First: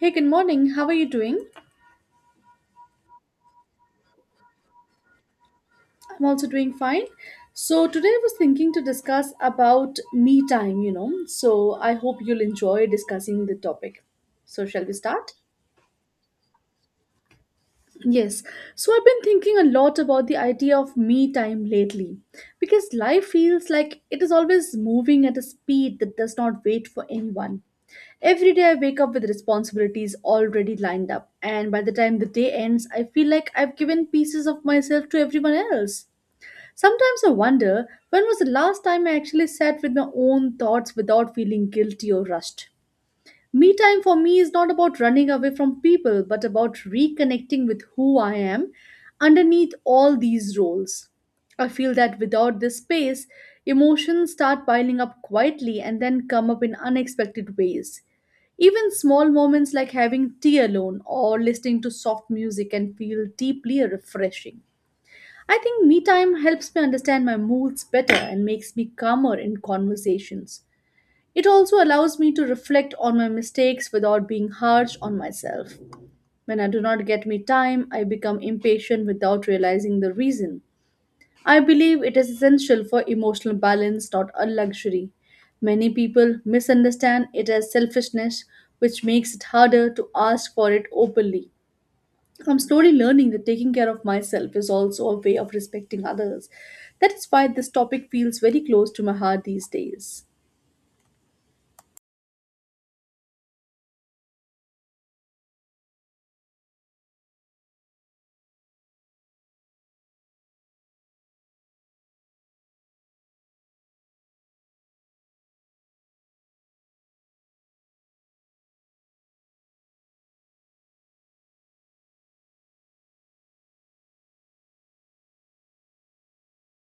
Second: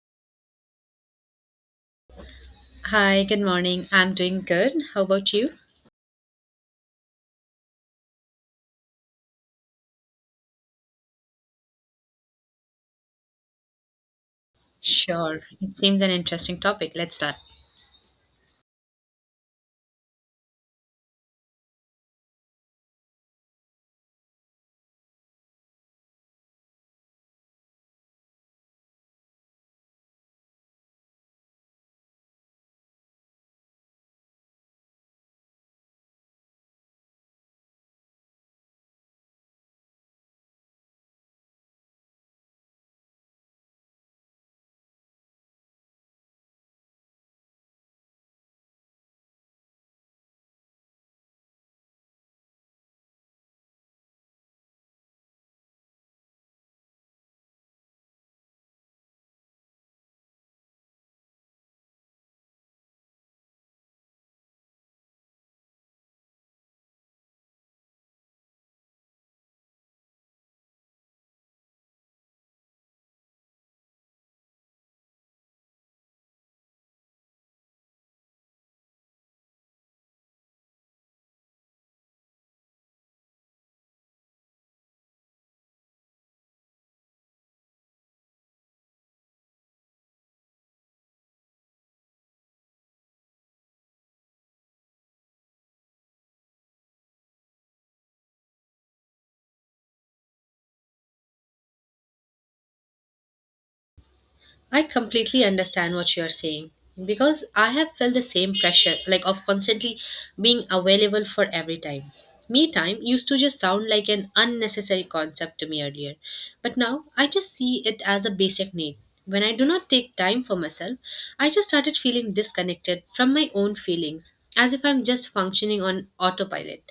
Hey, good morning. How are you doing? Hi, good morning. I'm doing good. How about you? I'm also doing fine. So today I was thinking to discuss about me time, you know. So I hope you'll enjoy discussing the topic. So shall we start? Sure. It seems an interesting topic. Let's start. Yes. So I've been thinking a lot about the idea of me time lately because life feels like it is always moving at a speed that does not wait for anyone. Every day I wake up with responsibilities already lined up, and by the time the day ends, I feel like I've given pieces of myself to everyone else. Sometimes I wonder when was the last time I actually sat with my own thoughts without feeling guilty or rushed. Me time for me is not about running away from people but about reconnecting with who I am underneath all these roles. I feel that without this space, emotions start piling up quietly and then come up in unexpected ways. Even small moments like having tea alone or listening to soft music can feel deeply refreshing. I think me time helps me understand my moods better and makes me calmer in conversations. It also allows me to reflect on my mistakes without being harsh on myself. When I do not get me time, I become impatient without realizing the reason. I believe it is essential for emotional balance, not a luxury. Many people misunderstand it as selfishness, which makes it harder to ask for it openly. I'm slowly learning that taking care of myself is also a way of respecting others. That is why this topic feels very close to my heart these days. I completely understand what you're saying because I have felt the same pressure, like of constantly being available for every time. Me time used to just sound like an unnecessary concept to me earlier, but now I just see it as a basic need. When I do not take time for myself, I just started feeling disconnected from my own feelings, as if I'm just functioning on autopilot.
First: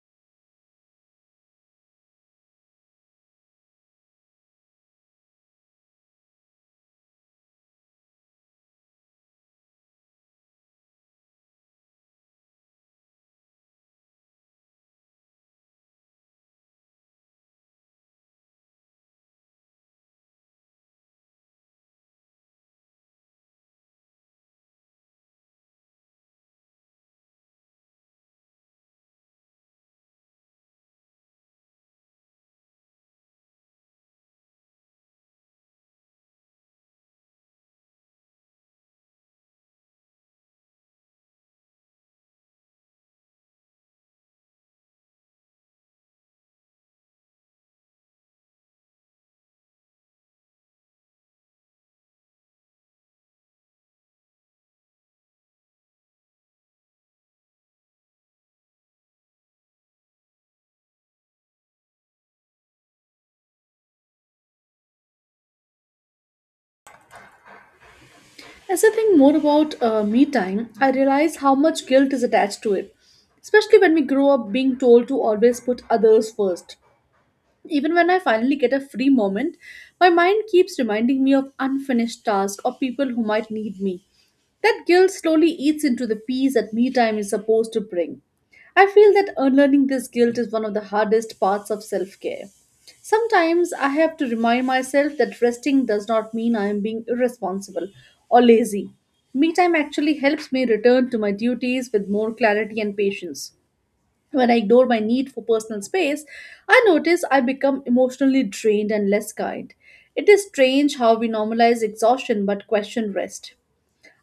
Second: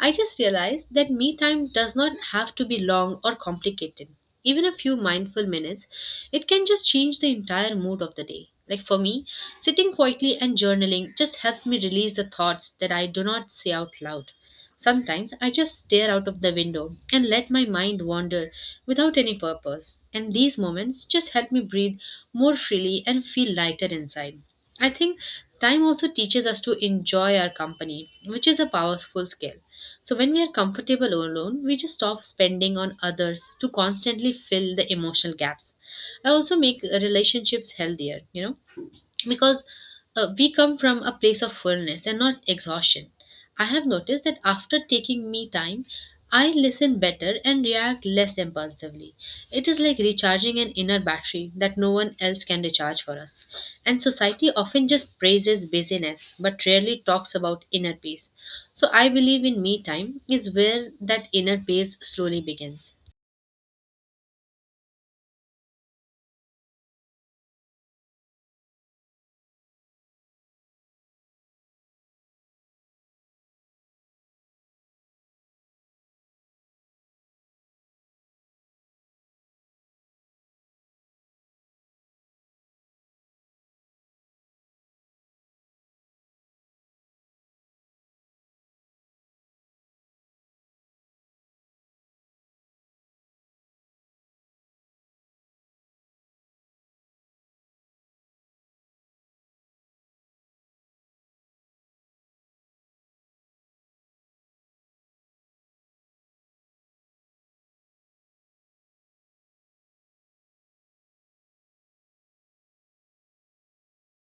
I just realized that me time does not have to be long or complicated. Even a few mindful minutes it can just change the entire mood of the day. Like for me, sitting quietly and journaling just helps me release the thoughts that I do not say out loud. Sometimes I just stare out of the window and let my mind wander without any purpose, and these moments just help me breathe more freely and feel lighter inside. I think time also teaches us to enjoy our company, which is a powerful skill. So when we are comfortable alone, we just stop spending on others to constantly fill the emotional gaps. I also make relationships healthier, you know because we come from a place of fullness and not exhaustion. I have noticed that after taking me time, I listen better and react less impulsively. It is like recharging an inner battery that no one else can recharge for us. And society often just praises busyness but rarely talks about inner peace. So I believe in me time is where that inner peace slowly begins. As I think more about me time, I realize how much guilt is attached to it, especially when we grow up being told to always put others first. Even when I finally get a free moment, my mind keeps reminding me of unfinished tasks or people who might need me. That guilt slowly eats into the peace that me time is supposed to bring. I feel that unlearning this guilt is one of the hardest parts of self care. Sometimes I have to remind myself that resting does not mean I am being irresponsible or lazy. Me time actually helps me return to my duties with more clarity and patience. When I ignore my need for personal space, I notice I become emotionally drained and less kind. It is strange how we normalize exhaustion but question rest.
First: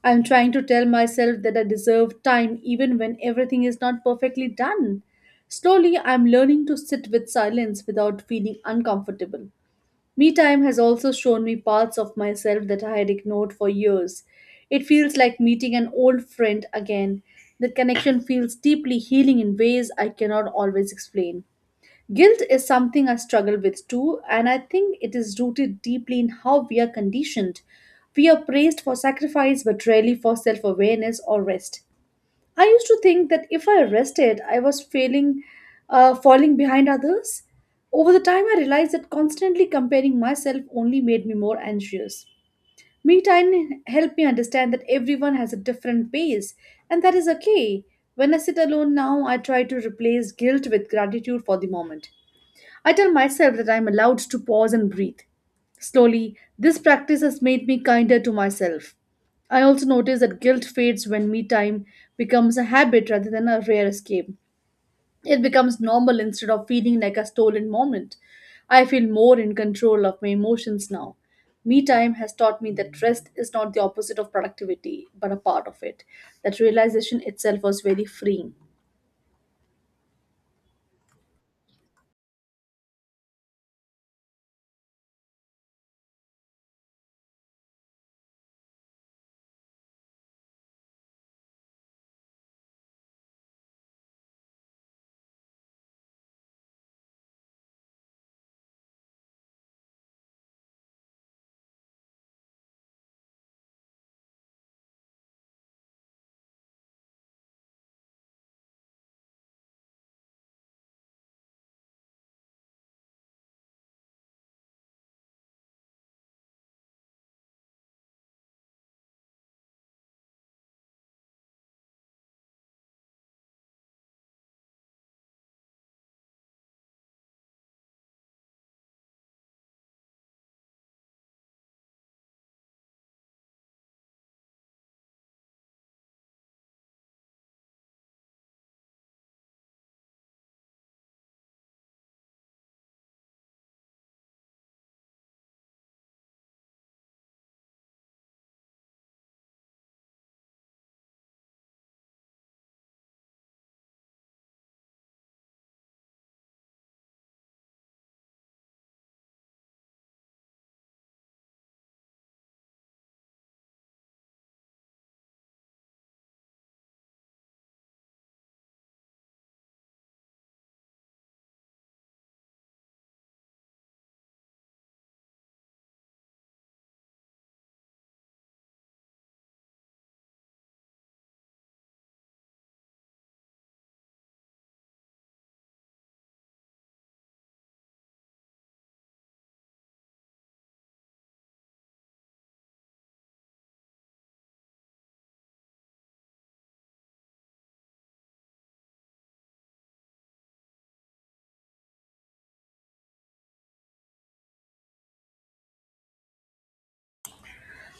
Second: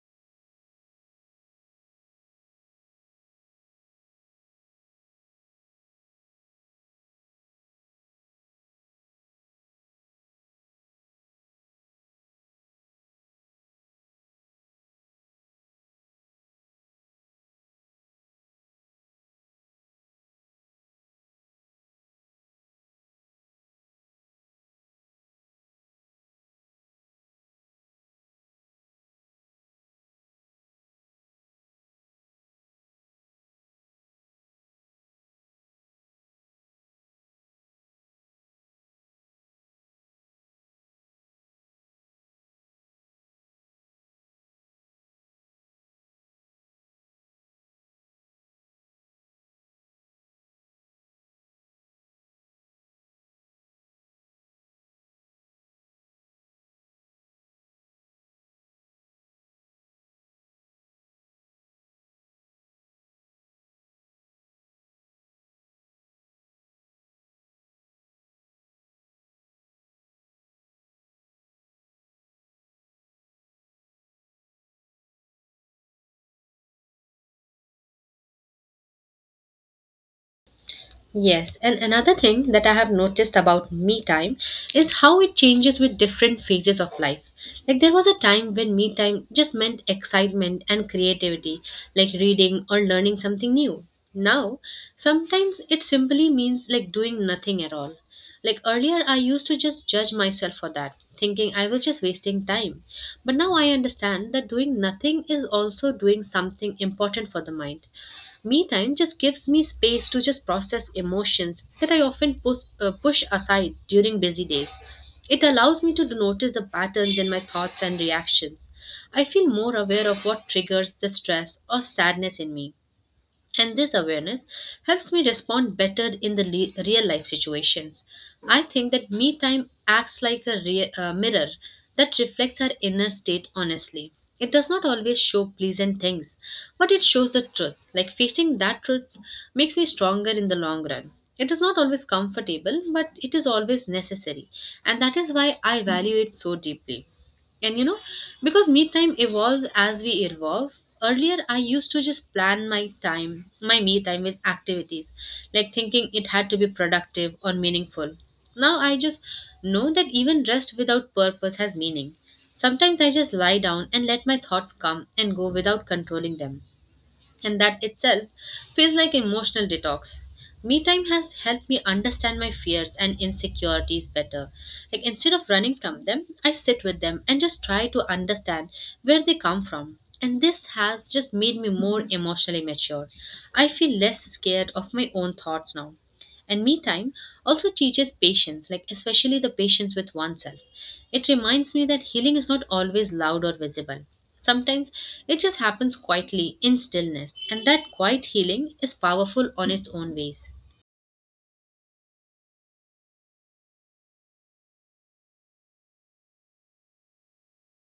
I am trying to tell myself that I deserve time even when everything is not perfectly done. Slowly, I am learning to sit with silence without feeling uncomfortable. Me time has also shown me parts of myself that I had ignored for years. It feels like meeting an old friend again. The connection feels deeply healing in ways I cannot always explain. Guilt is something I struggle with too, and I think it is rooted deeply in how we are conditioned. We are praised for sacrifice but rarely for self awareness or rest. I used to think that if I rested, I was failing, falling behind others. Over the time, I realized that constantly comparing myself only made me more anxious. Me time helped me understand that everyone has a different pace, and that is okay. When I sit alone now, I try to replace guilt with gratitude for the moment. I tell myself that I am allowed to pause and breathe. Slowly, this practice has made me kinder to myself. I also notice that guilt fades when me time becomes a habit rather than a rare escape. It becomes normal instead of feeling like a stolen moment. I feel more in control of my emotions now. Me time has taught me that rest is not the opposite of productivity, but a part of it. That realization itself was very freeing. Yes, and another thing that I have noticed about me time is how it changes with different phases of life. Like there was a time when me time just meant excitement and creativity, like reading or learning something new. Now, sometimes it simply means like doing nothing at all. Like earlier, I used to just judge myself for that, thinking I was just wasting time. But now I understand that doing nothing is also doing something important for the mind. Me time just gives me space to just process emotions that I often push aside during busy days. It allows me to notice the patterns in my thoughts and reactions. I feel more aware of what triggers the stress or sadness in me. And this awareness helps me respond better in the real life situations. I think that me time acts like a mirror that reflects our inner state honestly. It does not always show pleasant things, but it shows the truth. Like facing that truth makes me stronger in the long run. It is not always comfortable, but it is always necessary. And that is why I value it so deeply. And you know, because me time evolves as we evolve, earlier I used to just plan my time, my me time with activities, like thinking it had to be productive or meaningful. Now I just know that even rest without purpose has meaning. Sometimes I just lie down and let my thoughts come and go without controlling them and that itself feels like emotional detox. Me time has helped me understand my fears and insecurities better. Like instead of running from them, I sit with them and just try to understand where they come from. And this has just made me more emotionally mature. I feel less scared of my own thoughts now. And me time also teaches patience, like especially the patience with oneself. It reminds me that healing is not always loud or visible. Sometimes it just happens quietly in stillness, and that quiet healing is powerful on its own ways.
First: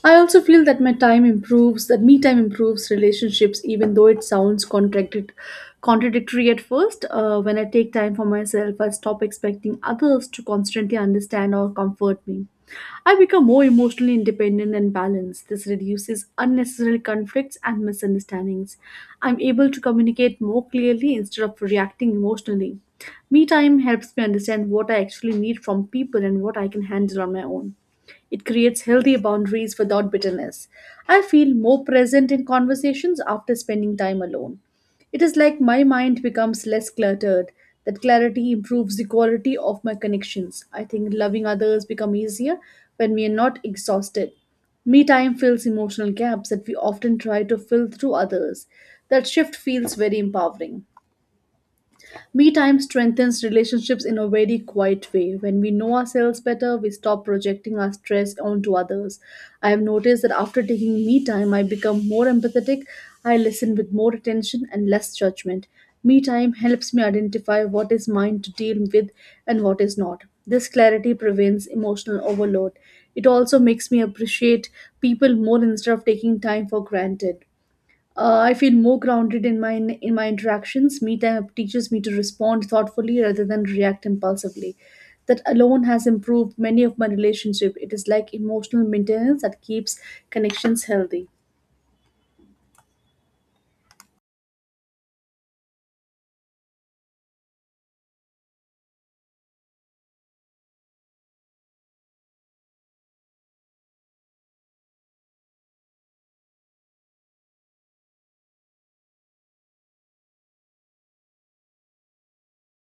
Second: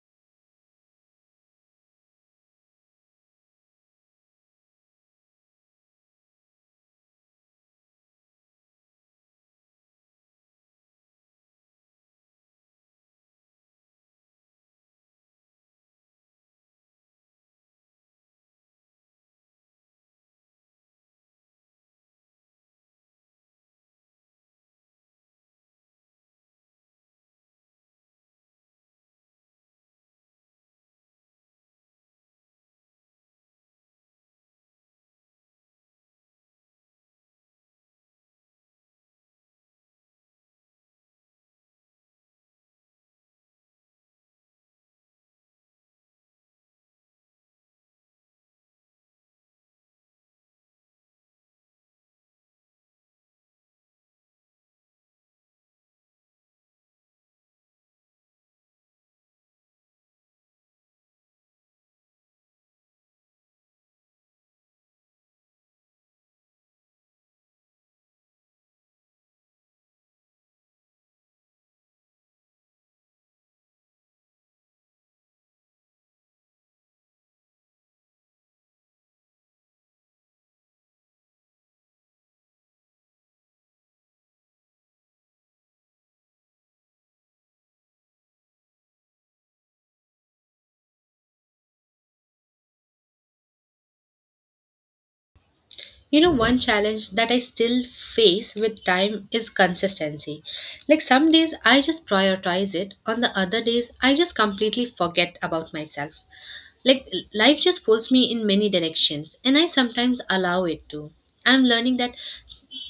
I also feel that that me time improves relationships, even though it sounds contradictory at first. When I take time for myself, I stop expecting others to constantly understand or comfort me. I become more emotionally independent and balanced. This reduces unnecessary conflicts and misunderstandings. I'm able to communicate more clearly instead of reacting emotionally. Me time helps me understand what I actually need from people and what I can handle on my own. It creates healthy boundaries without bitterness. I feel more present in conversations after spending time alone. It is like my mind becomes less cluttered. That clarity improves the quality of my connections. I think loving others become easier when we are not exhausted. Me time fills emotional gaps that we often try to fill through others. That shift feels very empowering. Me time strengthens relationships in a very quiet way. When we know ourselves better, we stop projecting our stress onto others. I have noticed that after taking me time, I become more empathetic, I listen with more attention and less judgment. Me time helps me identify what is mine to deal with and what is not. This clarity prevents emotional overload. It also makes me appreciate people more instead of taking time for granted. I feel more grounded in my interactions. Me time teaches me to respond thoughtfully rather than react impulsively. That alone has improved many of my relationships. It is like emotional maintenance that keeps connections healthy. You know, one challenge that I still face with time is consistency. Like some days I just prioritize it, on the other days I just completely forget about myself. Like life just pulls me in many directions, and I sometimes allow it to. I'm learning that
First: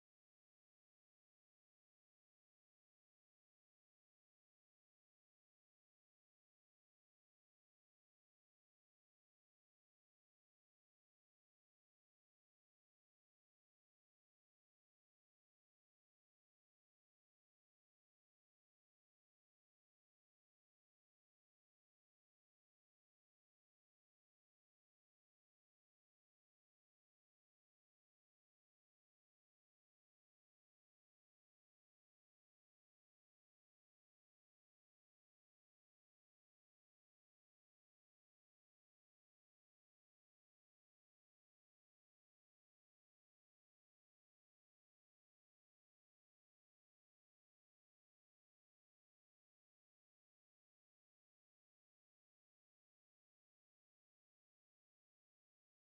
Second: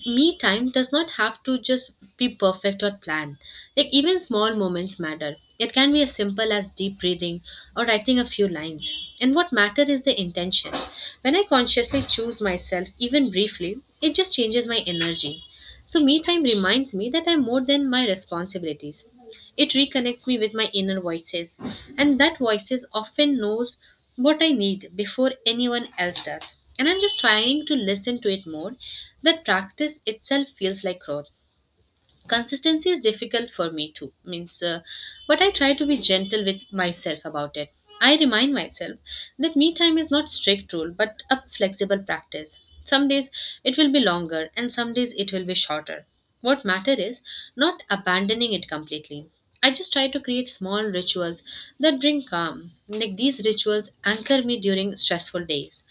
me time does not have to just be perfect or planned. Like even small moments matter. It can be as simple as deep breathing or writing a few lines. And what matters is the intention. When I consciously choose myself, even briefly, it just changes my energy. So me time reminds me that I'm more than my responsibilities. It reconnects me with my inner voices, and that voices often knows what I need before anyone else does. And I'm just trying to listen to it more. That practice itself feels like growth consistency is difficult for me too means but I try to be gentle with myself about it. I remind myself that me time is not strict rule but a flexible practice. Some days it will be longer and some days it will be shorter. What matter is not abandoning it completely. I just try to create small rituals that bring calm, like these rituals anchor me during stressful days.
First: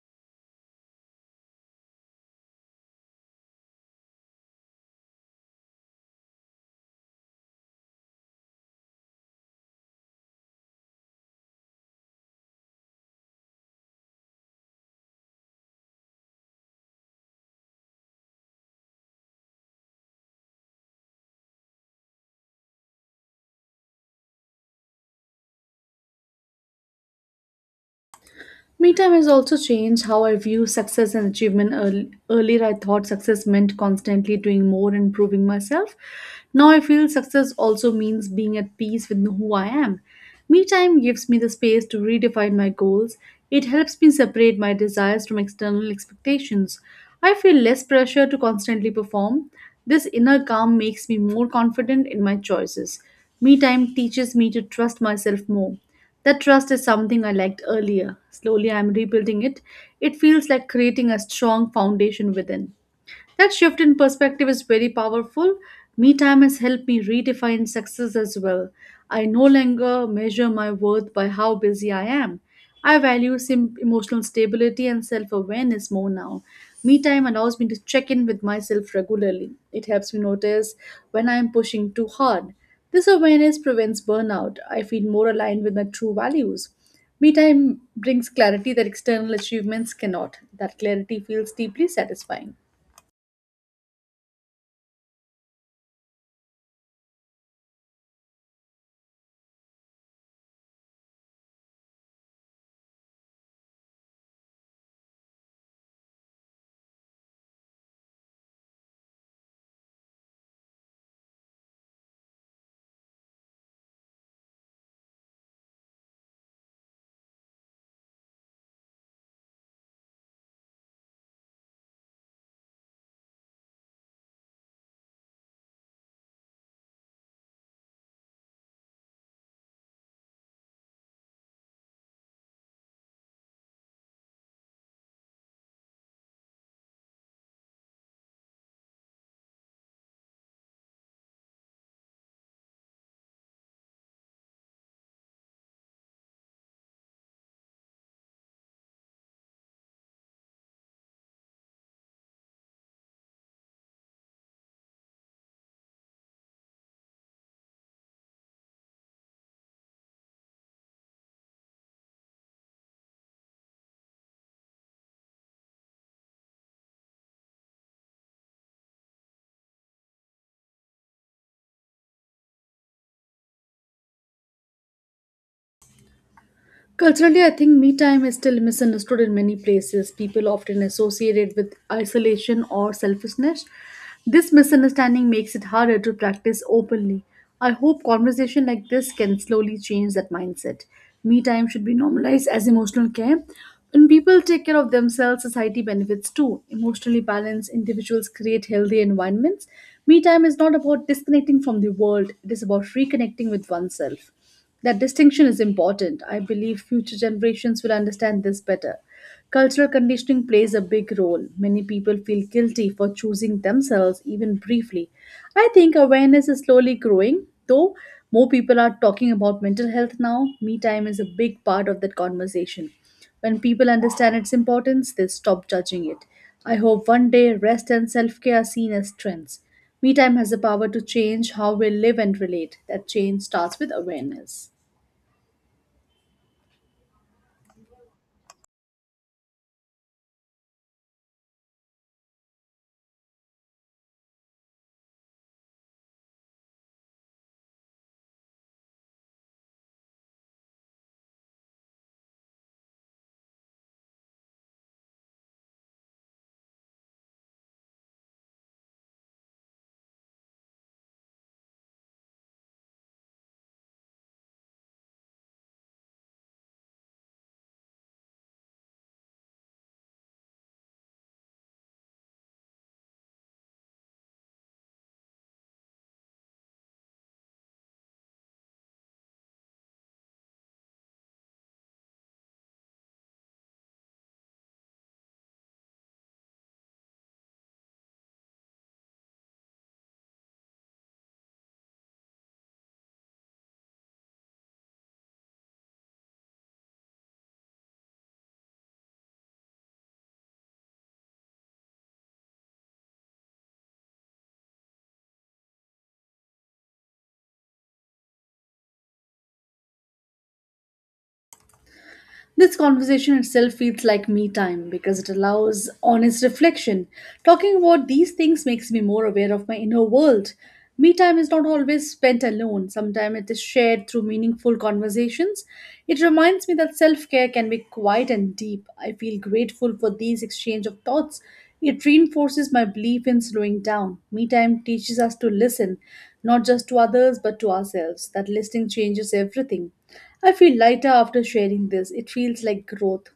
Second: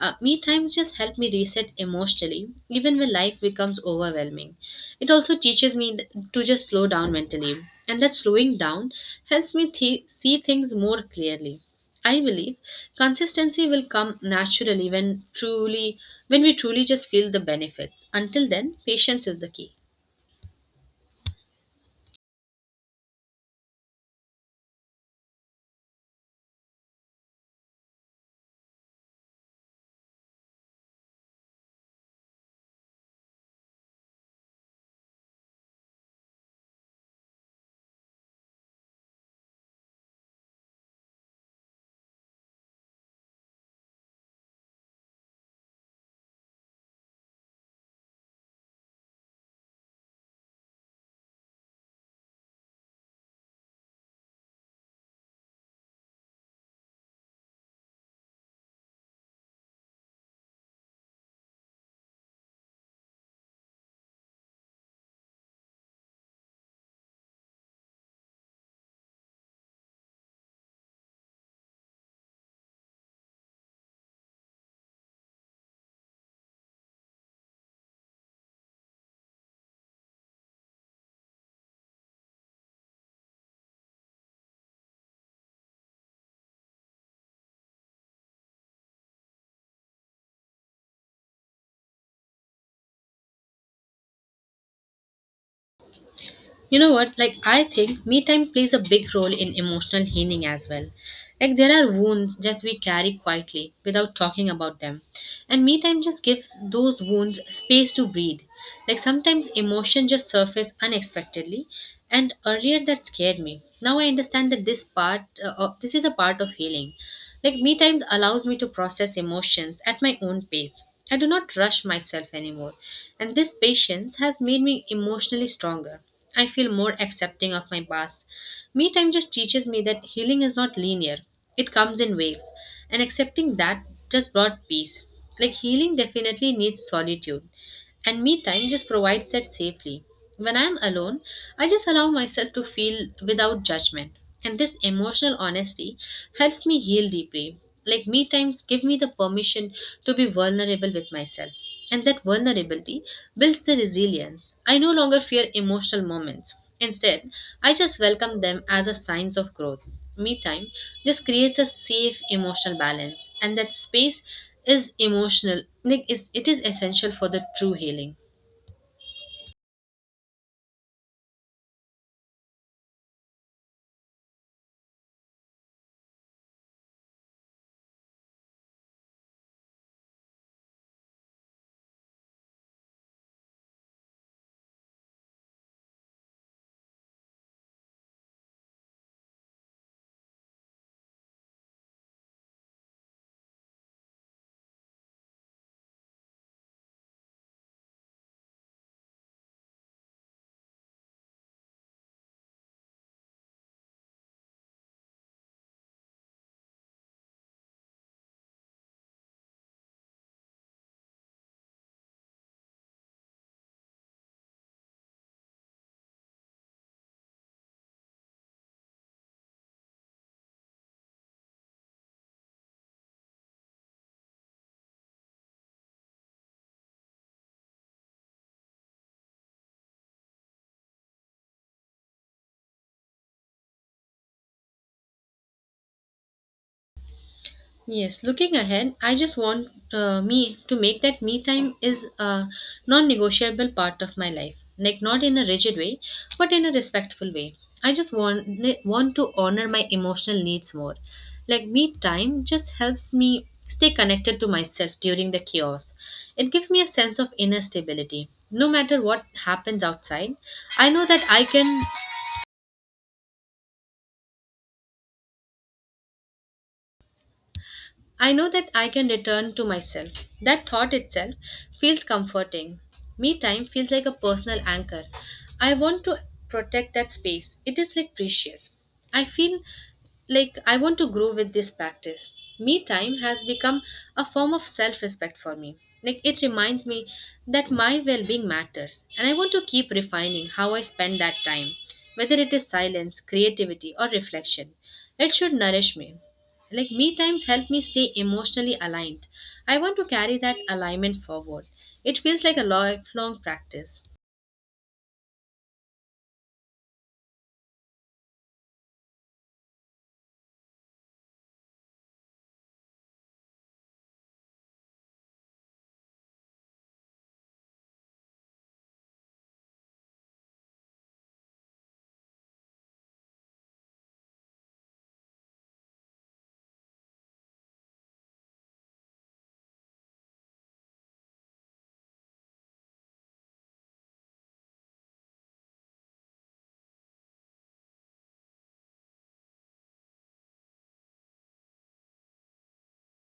Me times just help me reset emotionally, even when life becomes overwhelming. It also teaches me to just slow down mentally, and that slowing down helps me see things more clearly. I believe consistency will come naturally when truly when we truly just feel the benefits. Until then, patience is the key. Me time has also changed how I view success and achievement. Earlier, I thought success meant constantly doing more and proving myself. Now, I feel success also means being at peace with who I am. Me time gives me the space to redefine my goals. It helps me separate my desires from external expectations. I feel less pressure to constantly perform. This inner calm makes me more confident in my choices. Me time teaches me to trust myself more. That trust is something I lacked earlier. Slowly, I'm rebuilding it. It feels like creating a strong foundation within. That shift in perspective is very powerful. Me time has helped me redefine success as well. I no longer measure my worth by how busy I am. I value emotional stability and self awareness more now. Me time allows me to check in with myself regularly. It helps me notice when I am pushing too hard. This awareness prevents burnout. I feel more aligned with my true values. Me time brings clarity that external achievements cannot. That clarity feels deeply satisfying. You know what? Like, I think me time plays a big role in emotional healing as well. Like, there are wounds that we carry quietly without talking about them. And me time just gives those wounds space to breathe. Like, sometimes emotion just surface unexpectedly. And earlier that scared me. Now I understand that this this is a part of healing. Like, me times allows me to process emotions at my own pace. I do not rush myself anymore. And this patience has made me emotionally stronger. I feel more accepting of my past. Me time just teaches me that healing is not linear, it comes in waves, and accepting that just brought peace. Like healing definitely needs solitude, and me time just provides that safely. When I'm alone, I just allow myself to feel without judgment. And this emotional honesty helps me heal deeply. Like me times give me the permission to be vulnerable with myself. And that vulnerability builds the resilience. I no longer fear emotional moments. Instead, I just welcome them as a signs of growth. Me time just creates a safe emotional balance and that space is emotional like is it is essential for the true healing. Culturally, I think me time is still misunderstood in many places. People often associate it with isolation or selfishness. This misunderstanding makes it harder to practice openly. I hope conversation like this can slowly change that mindset. Me time should be normalized as emotional care. When people take care of themselves, society benefits too. Emotionally balanced individuals create healthy environments. Me time is not about disconnecting from the world, it is about reconnecting with oneself. That distinction is important. I believe future generations will understand this better. Cultural conditioning plays a big role. Many people feel guilty for choosing themselves, even briefly. I think awareness is slowly growing, though more people are talking about mental health now. Me time is a big part of that conversation. When people understand its importance, they stop judging it. I hope one day rest and self care are seen as trends. Me time has the power to change how we live and relate. That change starts with awareness. Yes, looking ahead, I just want me to make that me time is a non-negotiable part of my life. Like not in a rigid way, but in a respectful way. I just want to honor my emotional needs more. Like me time just helps me stay connected to myself during the chaos. It gives me a sense of inner stability. No matter what happens outside, I know that I can I know that I can return to myself. That thought itself feels comforting. Me time feels like a personal anchor. I want to protect that space. It is like precious. I feel like I want to grow with this practice. Me time has become a form of self respect for me. Like it reminds me that my well being matters, and I want to keep refining how I spend that time, whether it is silence, creativity, or reflection. It should nourish me. Like me times help me stay emotionally aligned. I want to carry that alignment forward. It feels like a lifelong practice. This conversation itself feels like me time because it allows honest reflection. Talking about these things makes me more aware of my inner world. Me time is not always spent alone, sometimes it is shared through meaningful conversations. It reminds me that self care can be quiet and deep. I feel grateful for these exchange of thoughts. It reinforces my belief in slowing down. Me time teaches us to listen not just to others but to ourselves. That listening changes everything. I feel lighter after sharing this. It feels like growth.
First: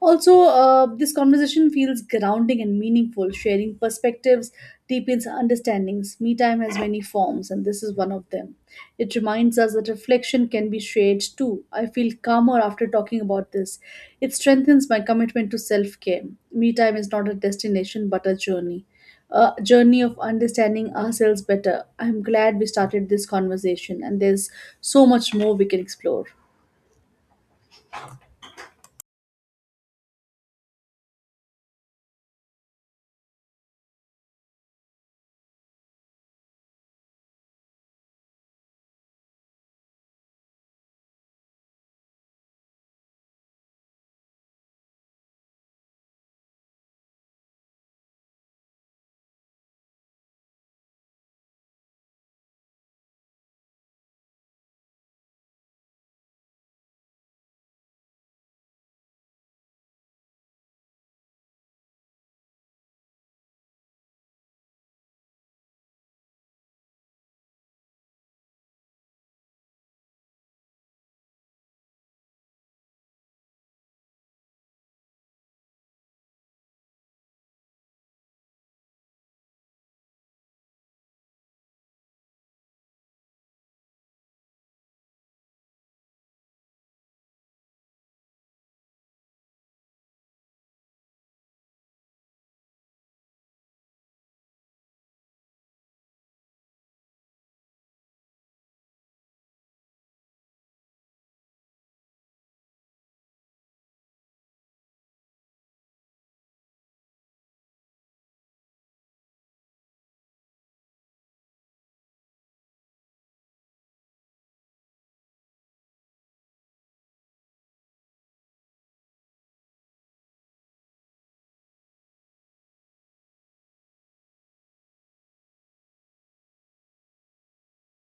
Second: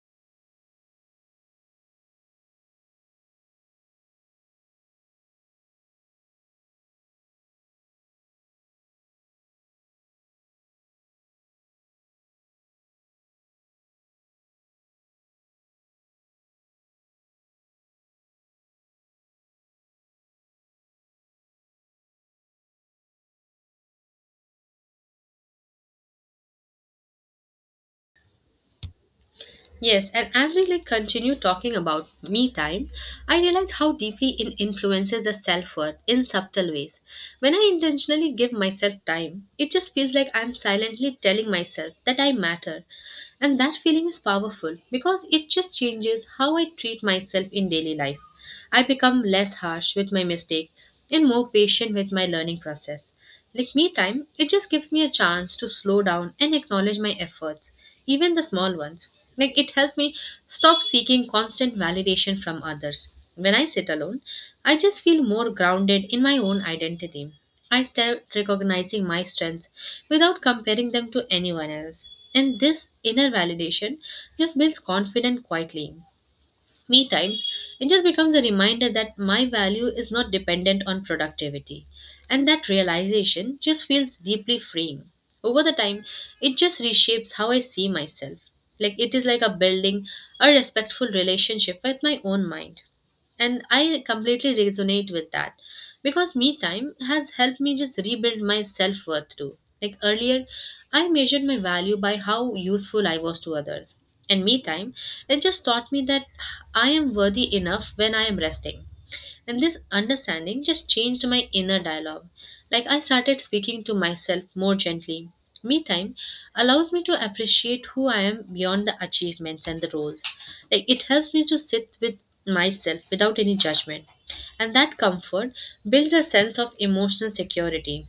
Also, this conversation feels grounding and meaningful. Sharing perspectives deepens understandings. Me time has many forms, and this is one of them. It reminds us that reflection can be shared too. I feel calmer after talking about this. It strengthens my commitment to self care. Me time is not a destination but a journey. A journey of understanding ourselves better. I'm glad we started this conversation, and there's so much more we can explore. Yes, and as we like continue talking about me time, I realize how deeply it influences the self-worth in subtle ways. When I intentionally give myself time, it just feels like I'm silently telling myself that I matter. And that feeling is powerful because it just changes how I treat myself in daily life. I become less harsh with my mistake and more patient with my learning process. Like me time, it just gives me a chance to slow down and acknowledge my efforts, even the small ones. Like it helps me stop seeking constant validation from others. When I sit alone, I just feel more grounded in my own identity. I start recognizing my strengths without comparing them to anyone else. And this inner validation just builds confidence quietly. Me times, it just becomes a reminder that my value is not dependent on productivity. And that realization just feels deeply freeing. Over the time, it just reshapes how I see myself. Like it is like a building a respectful relationship with my own mind. And I completely resonate with that because me time has helped me just rebuild my self worth too. Like earlier, I measured my value by how useful I was to others. And me time, it just taught me that I am worthy enough when I am resting. And this understanding just changed my inner dialogue. Like I started speaking to myself more gently. Me time allows me to appreciate who I am beyond the achievements and the roles. Like it helps me to sit with myself without any judgment. And that comfort builds a sense of emotional security.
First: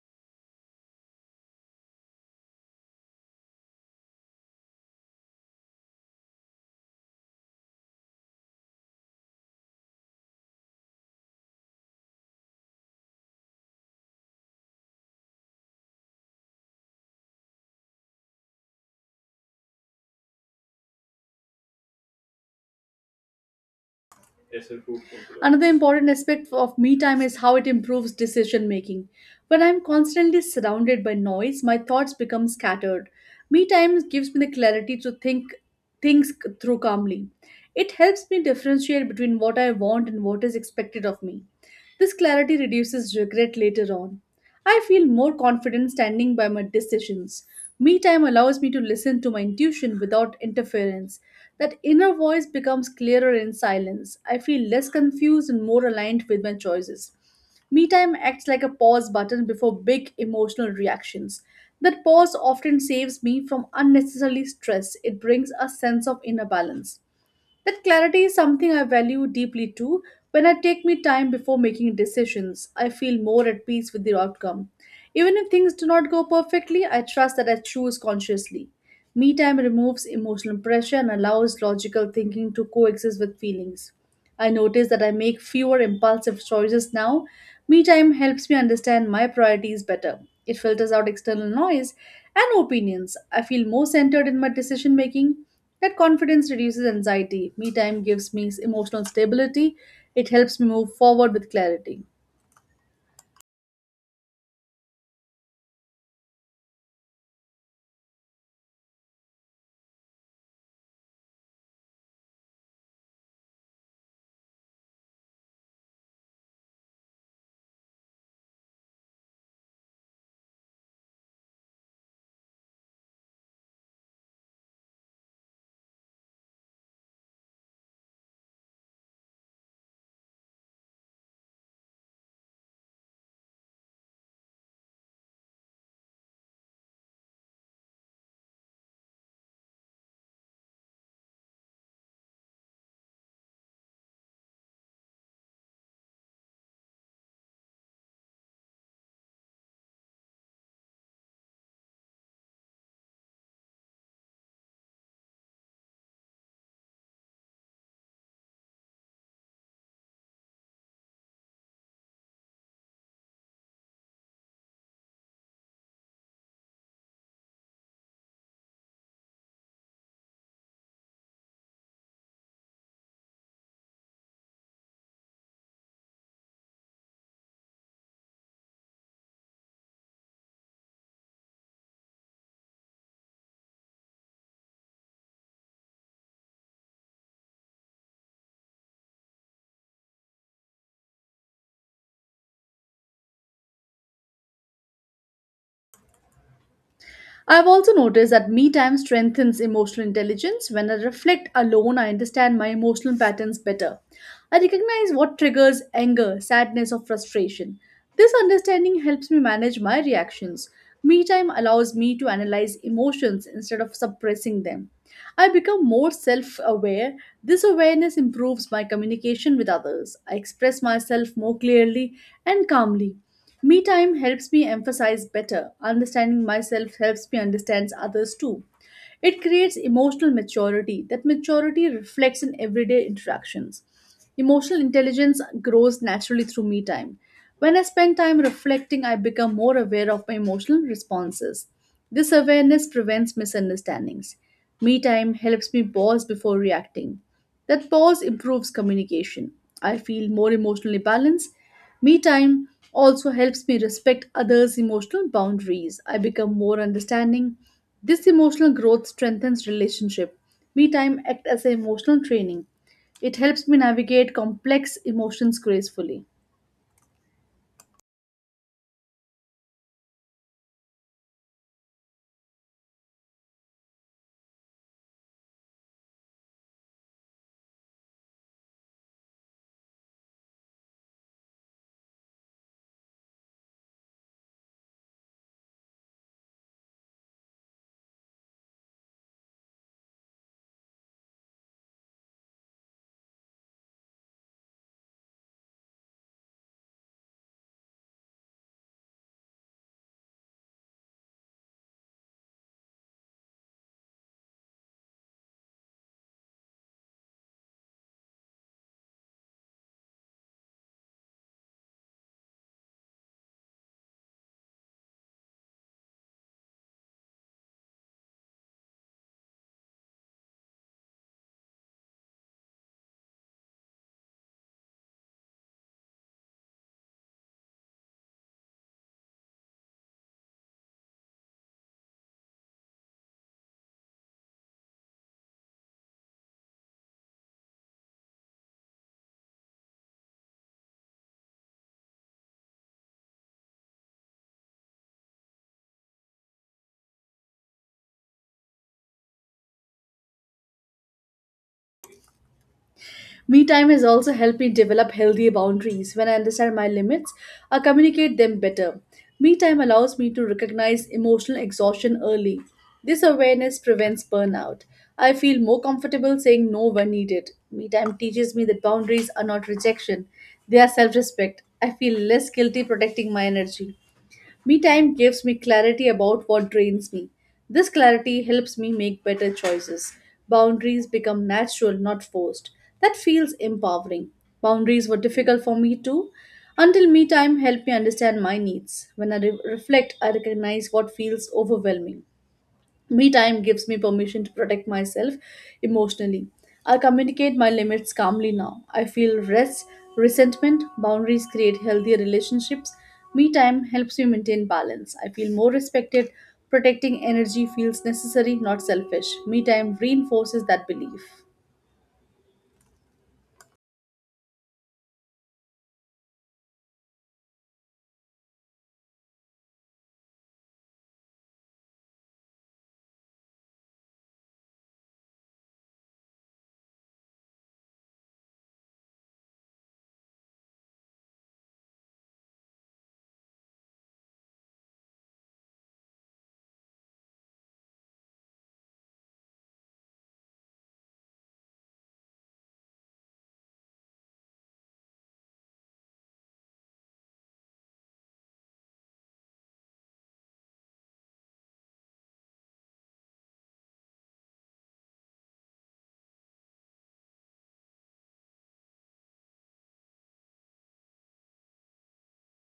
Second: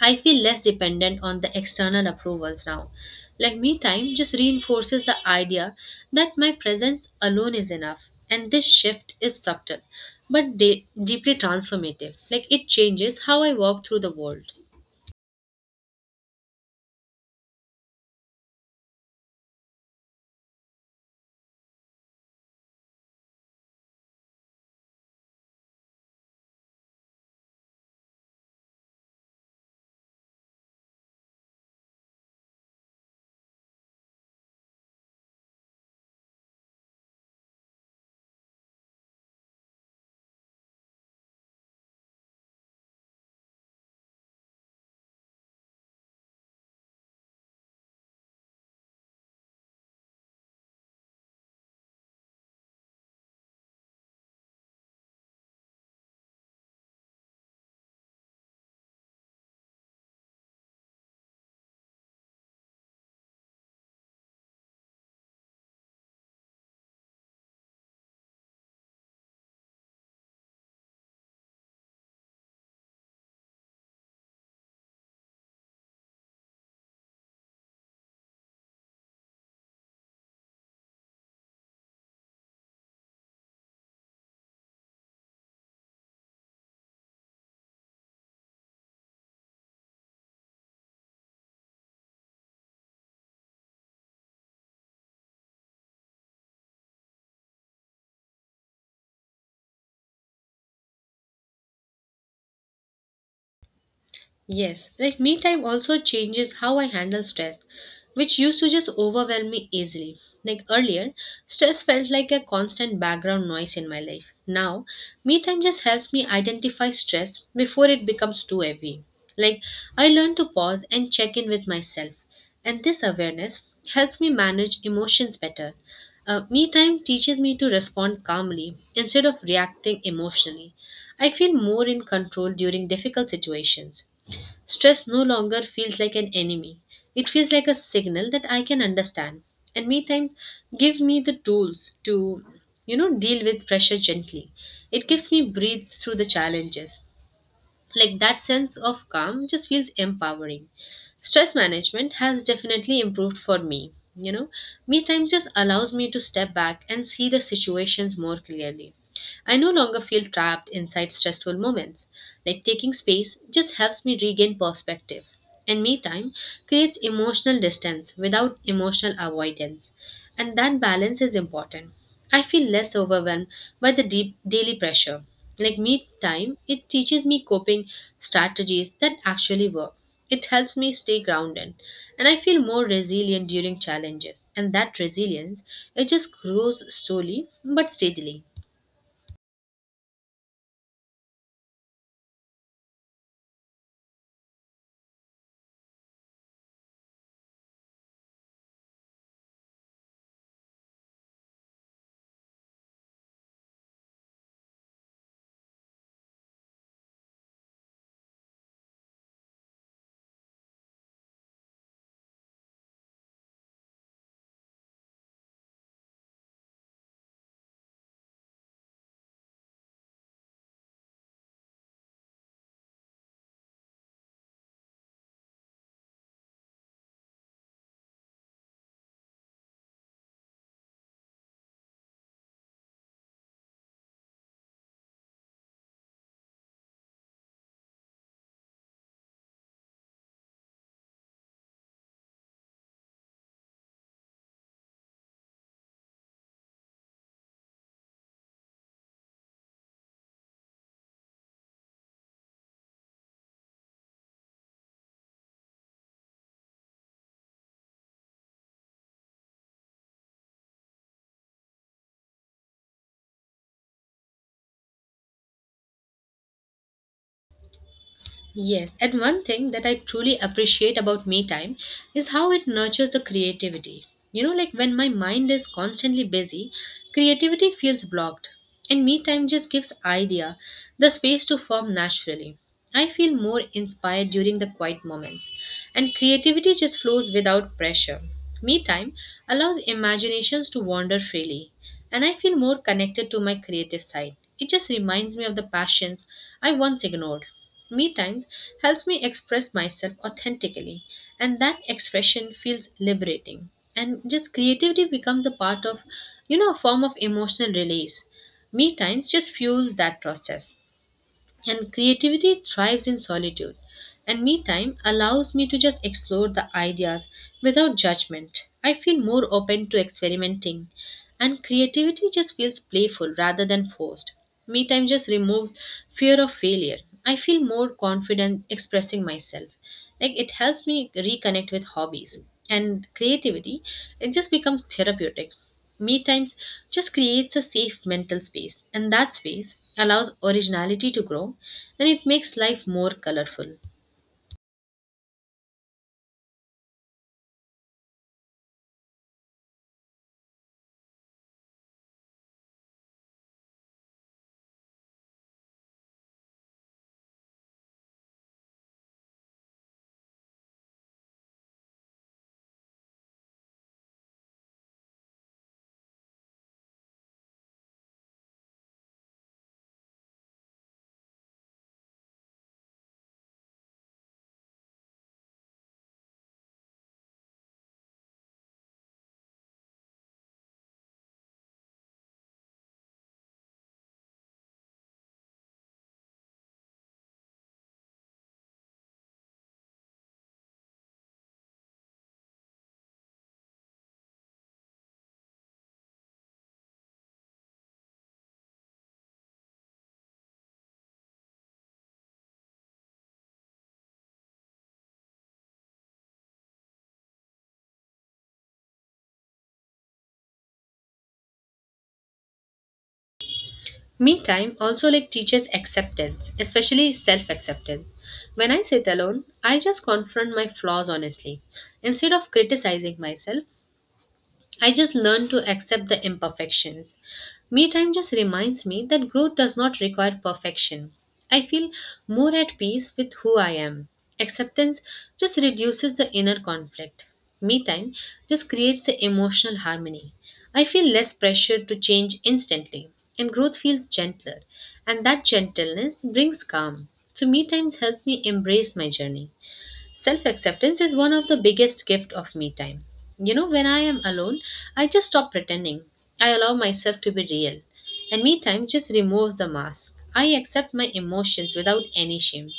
I feel less dependent on the external approvals now. Like me time just reinforces the idea that my presence alone is enough. And this shift is subtle, but deeply transformative. Like it changes how I walk through the world. Another important aspect of me time is how it improves decision making. When I'm constantly surrounded by noise, my thoughts become scattered. Me time gives me the clarity to think things through calmly. It helps me differentiate between what I want and what is expected of me. This clarity reduces regret later on. I feel more confident standing by my decisions. Me time allows me to listen to my intuition without interference. That inner voice becomes clearer in silence. I feel less confused and more aligned with my choices. Me time acts like a pause button before big emotional reactions. That pause often saves me from unnecessary stress. It brings a sense of inner balance. That clarity is something I value deeply too. When I take me time before making decisions, I feel more at peace with the outcome. Even if things do not go perfectly, I trust that I choose consciously. Me time removes emotional pressure and allows logical thinking to coexist with feelings. I notice that I make fewer impulsive choices now. Me time helps me understand my priorities better. It filters out external noise and opinions. I feel more centered in my decision making. That confidence reduces anxiety. Me time gives me emotional stability. It helps me move forward with clarity. Yes, like me time also changes how I handle stress, which used to just overwhelm me easily. Like earlier, stress felt like a constant background noise in my life. Now, me time just helps me identify stress before it becomes too heavy. Like I learn to pause and check in with myself, and this awareness helps me manage emotions better. Me time teaches me to respond calmly instead of reacting emotionally. I feel more in control during difficult situations. Stress no longer feels like an enemy. It feels like a signal that I can understand. And me times give me the tools to, deal with pressure gently. It gives me breathe through the challenges. Like that sense of calm just feels empowering. Stress management has definitely improved for me. Me time just allows me to step back and see the situations more clearly. I no longer feel trapped inside stressful moments. Like taking space just helps me regain perspective. And me time creates emotional distance without emotional avoidance. And that balance is important. I feel less overwhelmed by the deep daily pressure. Like me time, it teaches me coping strategies that actually work. It helps me stay grounded and I feel more resilient during challenges. And that resilience, it just grows slowly but steadily. I've also noticed that me time strengthens emotional intelligence. When I reflect alone, I understand my emotional patterns better. I recognize what triggers anger, sadness, or frustration. This understanding helps me manage my reactions. Me time allows me to analyze emotions instead of suppressing them. I become more self aware. This awareness improves my communication with others. I express myself more clearly and calmly. Me time helps me emphasize better. Understanding myself helps me understand others too. It creates emotional maturity. That maturity reflects in everyday interactions. Emotional intelligence grows naturally through me time. When I spend time reflecting, I become more aware of my emotional responses. This awareness prevents misunderstandings. Me time helps me pause before reacting. That pause improves communication. I feel more emotionally balanced. Me time also helps me respect others' emotional boundaries. I become more understanding. This emotional growth strengthens relationship. Me time act as a emotional training. It helps me navigate complex emotions gracefully. Yes, and one thing that I truly appreciate about me time is how it nurtures the creativity. Like when my mind is constantly busy, creativity feels blocked, and me time just gives idea the space to form naturally. I feel more inspired during the quiet moments, and creativity just flows without pressure. Me time allows imaginations to wander freely, and I feel more connected to my creative side. It just reminds me of the passions I once ignored. Me times helps me express myself authentically, and that expression feels liberating. And just creativity becomes a part of, a form of emotional release. Me times just fuels that process. And creativity thrives in solitude. And me time allows me to just explore the ideas without judgment. I feel more open to experimenting. And creativity just feels playful rather than forced. Me time just removes fear of failure. I feel more confident expressing myself. Like it helps me reconnect with hobbies. And creativity, it just becomes therapeutic. Me times just creates a safe mental space, and that space allows originality to grow and it makes life more colorful. Me time has also helped me develop healthy boundaries. When I understand my limits, I communicate them better. Me time allows me to recognize emotional exhaustion early. This awareness prevents burnout. I feel more comfortable saying no when needed. Me time teaches me that boundaries are not rejection, they are self respect. I feel less guilty protecting my energy. Me time gives me clarity about what drains me. This clarity helps me make better choices. Boundaries become natural, not forced. That feels empowering. Boundaries were difficult for me too, until me time helped me understand my needs. When I reflect, I recognize what feels overwhelming. Me time gives me permission to protect myself emotionally. I communicate my limits calmly now. I feel rest, resentment, boundaries create healthier relationships. Me time helps me maintain balance. I feel more respected. Protecting energy feels necessary, not selfish. Me time reinforces that belief. Me time also like teaches acceptance, especially self-acceptance. When I sit alone, I just confront my flaws honestly. Instead of criticizing myself, I just learn to accept the imperfections. Me time just reminds me that growth does not require perfection. I feel more at peace with who I am. Acceptance just reduces the inner conflict. Me time just creates the emotional harmony. I feel less pressure to change instantly, and growth feels gentler. And that gentleness brings calm. So, me times helps me embrace my journey. Self acceptance is one of the biggest gift of me time. You know, when I am alone, I just stop pretending. I allow myself to be real. And me time just removes the mask. I accept my emotions without any shame.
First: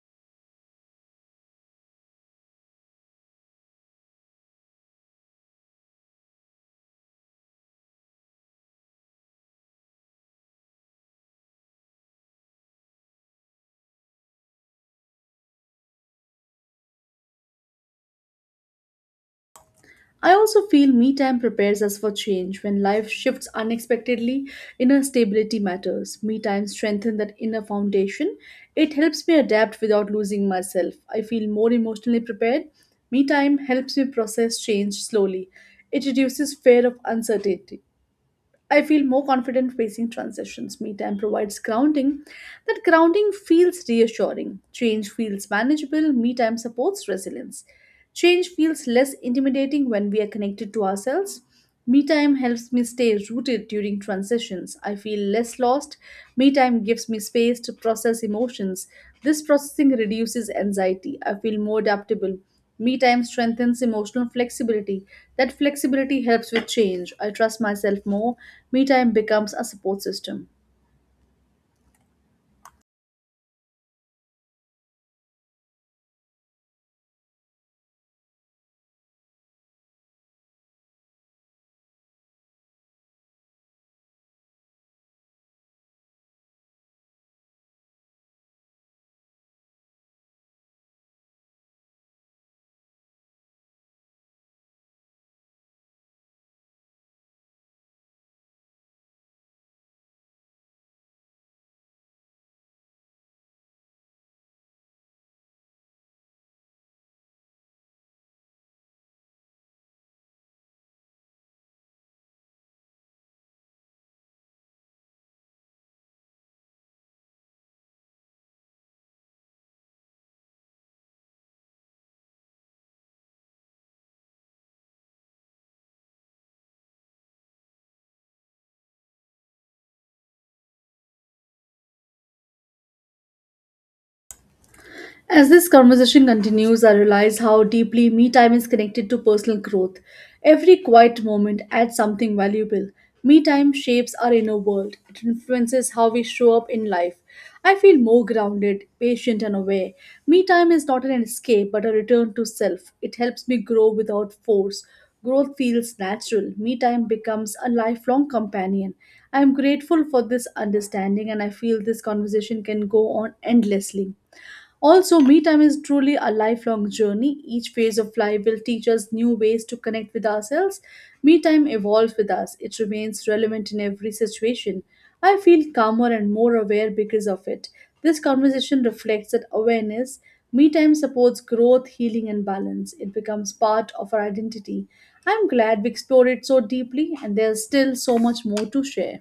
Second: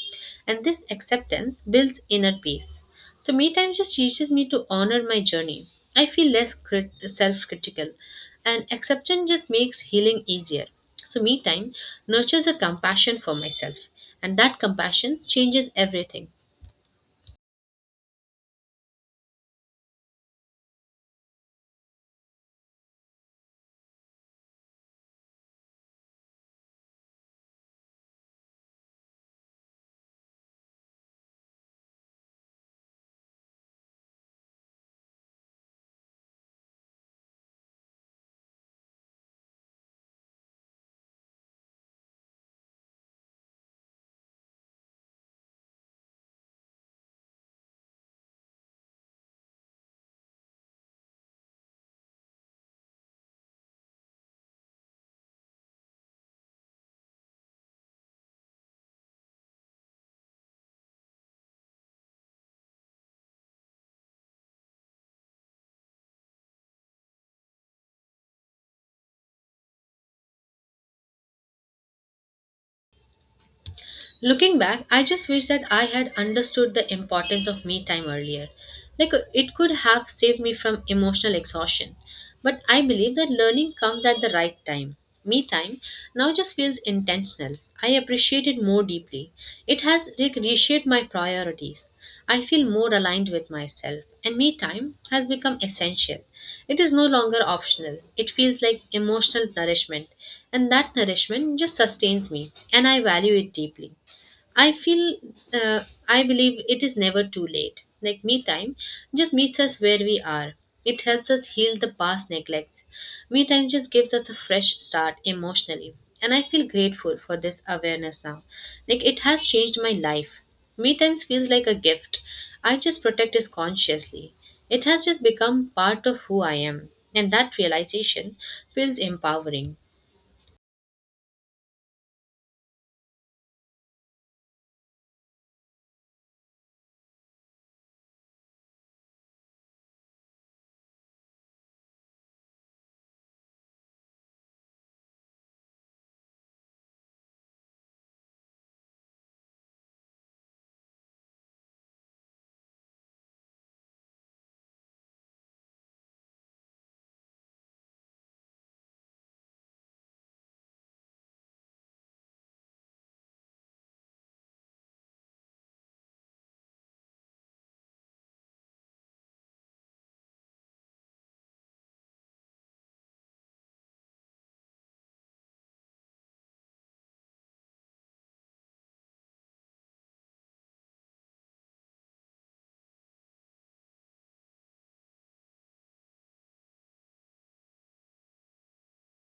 And this acceptance builds inner peace. So me time just teaches me to honor my journey. I feel less self-critical and acceptance just makes healing easier. So me time nurtures a compassion for myself and that compassion changes everything. I also feel me time prepares us for change when life shifts unexpectedly. Inner stability matters. Me time strengthens that inner foundation. It helps me adapt without losing myself. I feel more emotionally prepared. Me time helps me process change slowly. It reduces fear of uncertainty. I feel more confident facing transitions. Me time provides grounding. That grounding feels reassuring. Change feels manageable. Me time supports resilience. Change feels less intimidating when we are connected to ourselves. Me time helps me stay rooted during transitions. I feel less lost. Me time gives me space to process emotions. This processing reduces anxiety. I feel more adaptable. Me time strengthens emotional flexibility. That flexibility helps with change. I trust myself more. Me time becomes a support system. Looking back, I just wish that I had understood the importance of me time earlier. Like it could have saved me from emotional exhaustion. But I believe that learning comes at the right time. Me time now just feels intentional. I appreciate it more deeply. It has like reshaped my priorities. I feel more aligned with myself and me time has become essential. It is no longer optional. It feels like emotional nourishment and that nourishment just sustains me and I value it deeply. I feel, I believe it is never too late. Like me time just meets us where we are. It helps us heal the past neglects. Me time just gives us a fresh start emotionally. And I feel grateful for this awareness now. Like it has changed my life. Me times feels like a gift. I just protect it consciously. It has just become part of who I am. And that realization feels empowering. As this conversation continues, I realize how deeply me time is connected to personal growth. Every quiet moment adds something valuable. Me time shapes our inner world, it influences how we show up in life. I feel more grounded, patient, and aware. Me time is not an escape but a return to self. It helps me grow without force. Growth feels natural. Me time becomes a lifelong companion. I am grateful for this understanding and I feel this conversation can go on endlessly. Also, me time is truly a lifelong journey. Each phase of life will teach us new ways to connect with ourselves. Me time evolves with us, it remains relevant in every situation. I feel calmer and more aware because of it. This conversation reflects that awareness. Me time supports growth, healing, and balance. It becomes part of our identity. I'm glad we explored it so deeply, and there's still so much more to share.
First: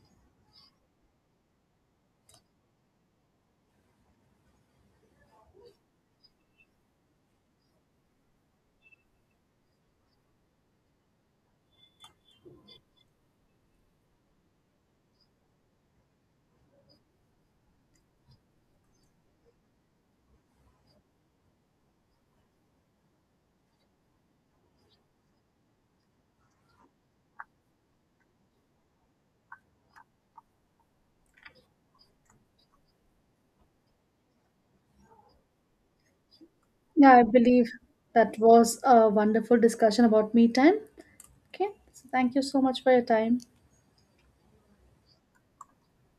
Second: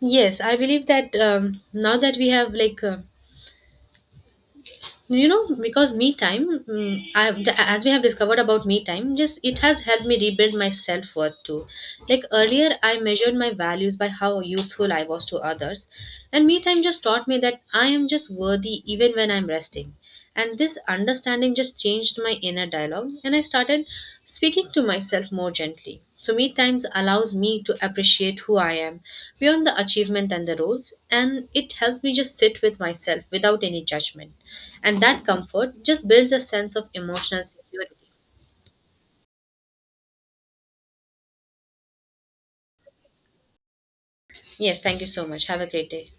Yes, I believe that now that we have like you know because me time mm, I have as we have discovered about me time just it has helped me rebuild my self-worth too like earlier I measured my values by how useful I was to others and me time just taught me that I am just worthy even when I'm resting and this understanding just changed my inner dialogue, and I started speaking to myself more gently. So, me times allows me to appreciate who I am beyond the achievement and the roles, and it helps me just sit with myself without any judgment. And that comfort just builds a sense of Yeah, I emotional believe security. that was a wonderful discussion about me time. Okay, so thank you so much for your time. Yes, thank you so much. Have a great day.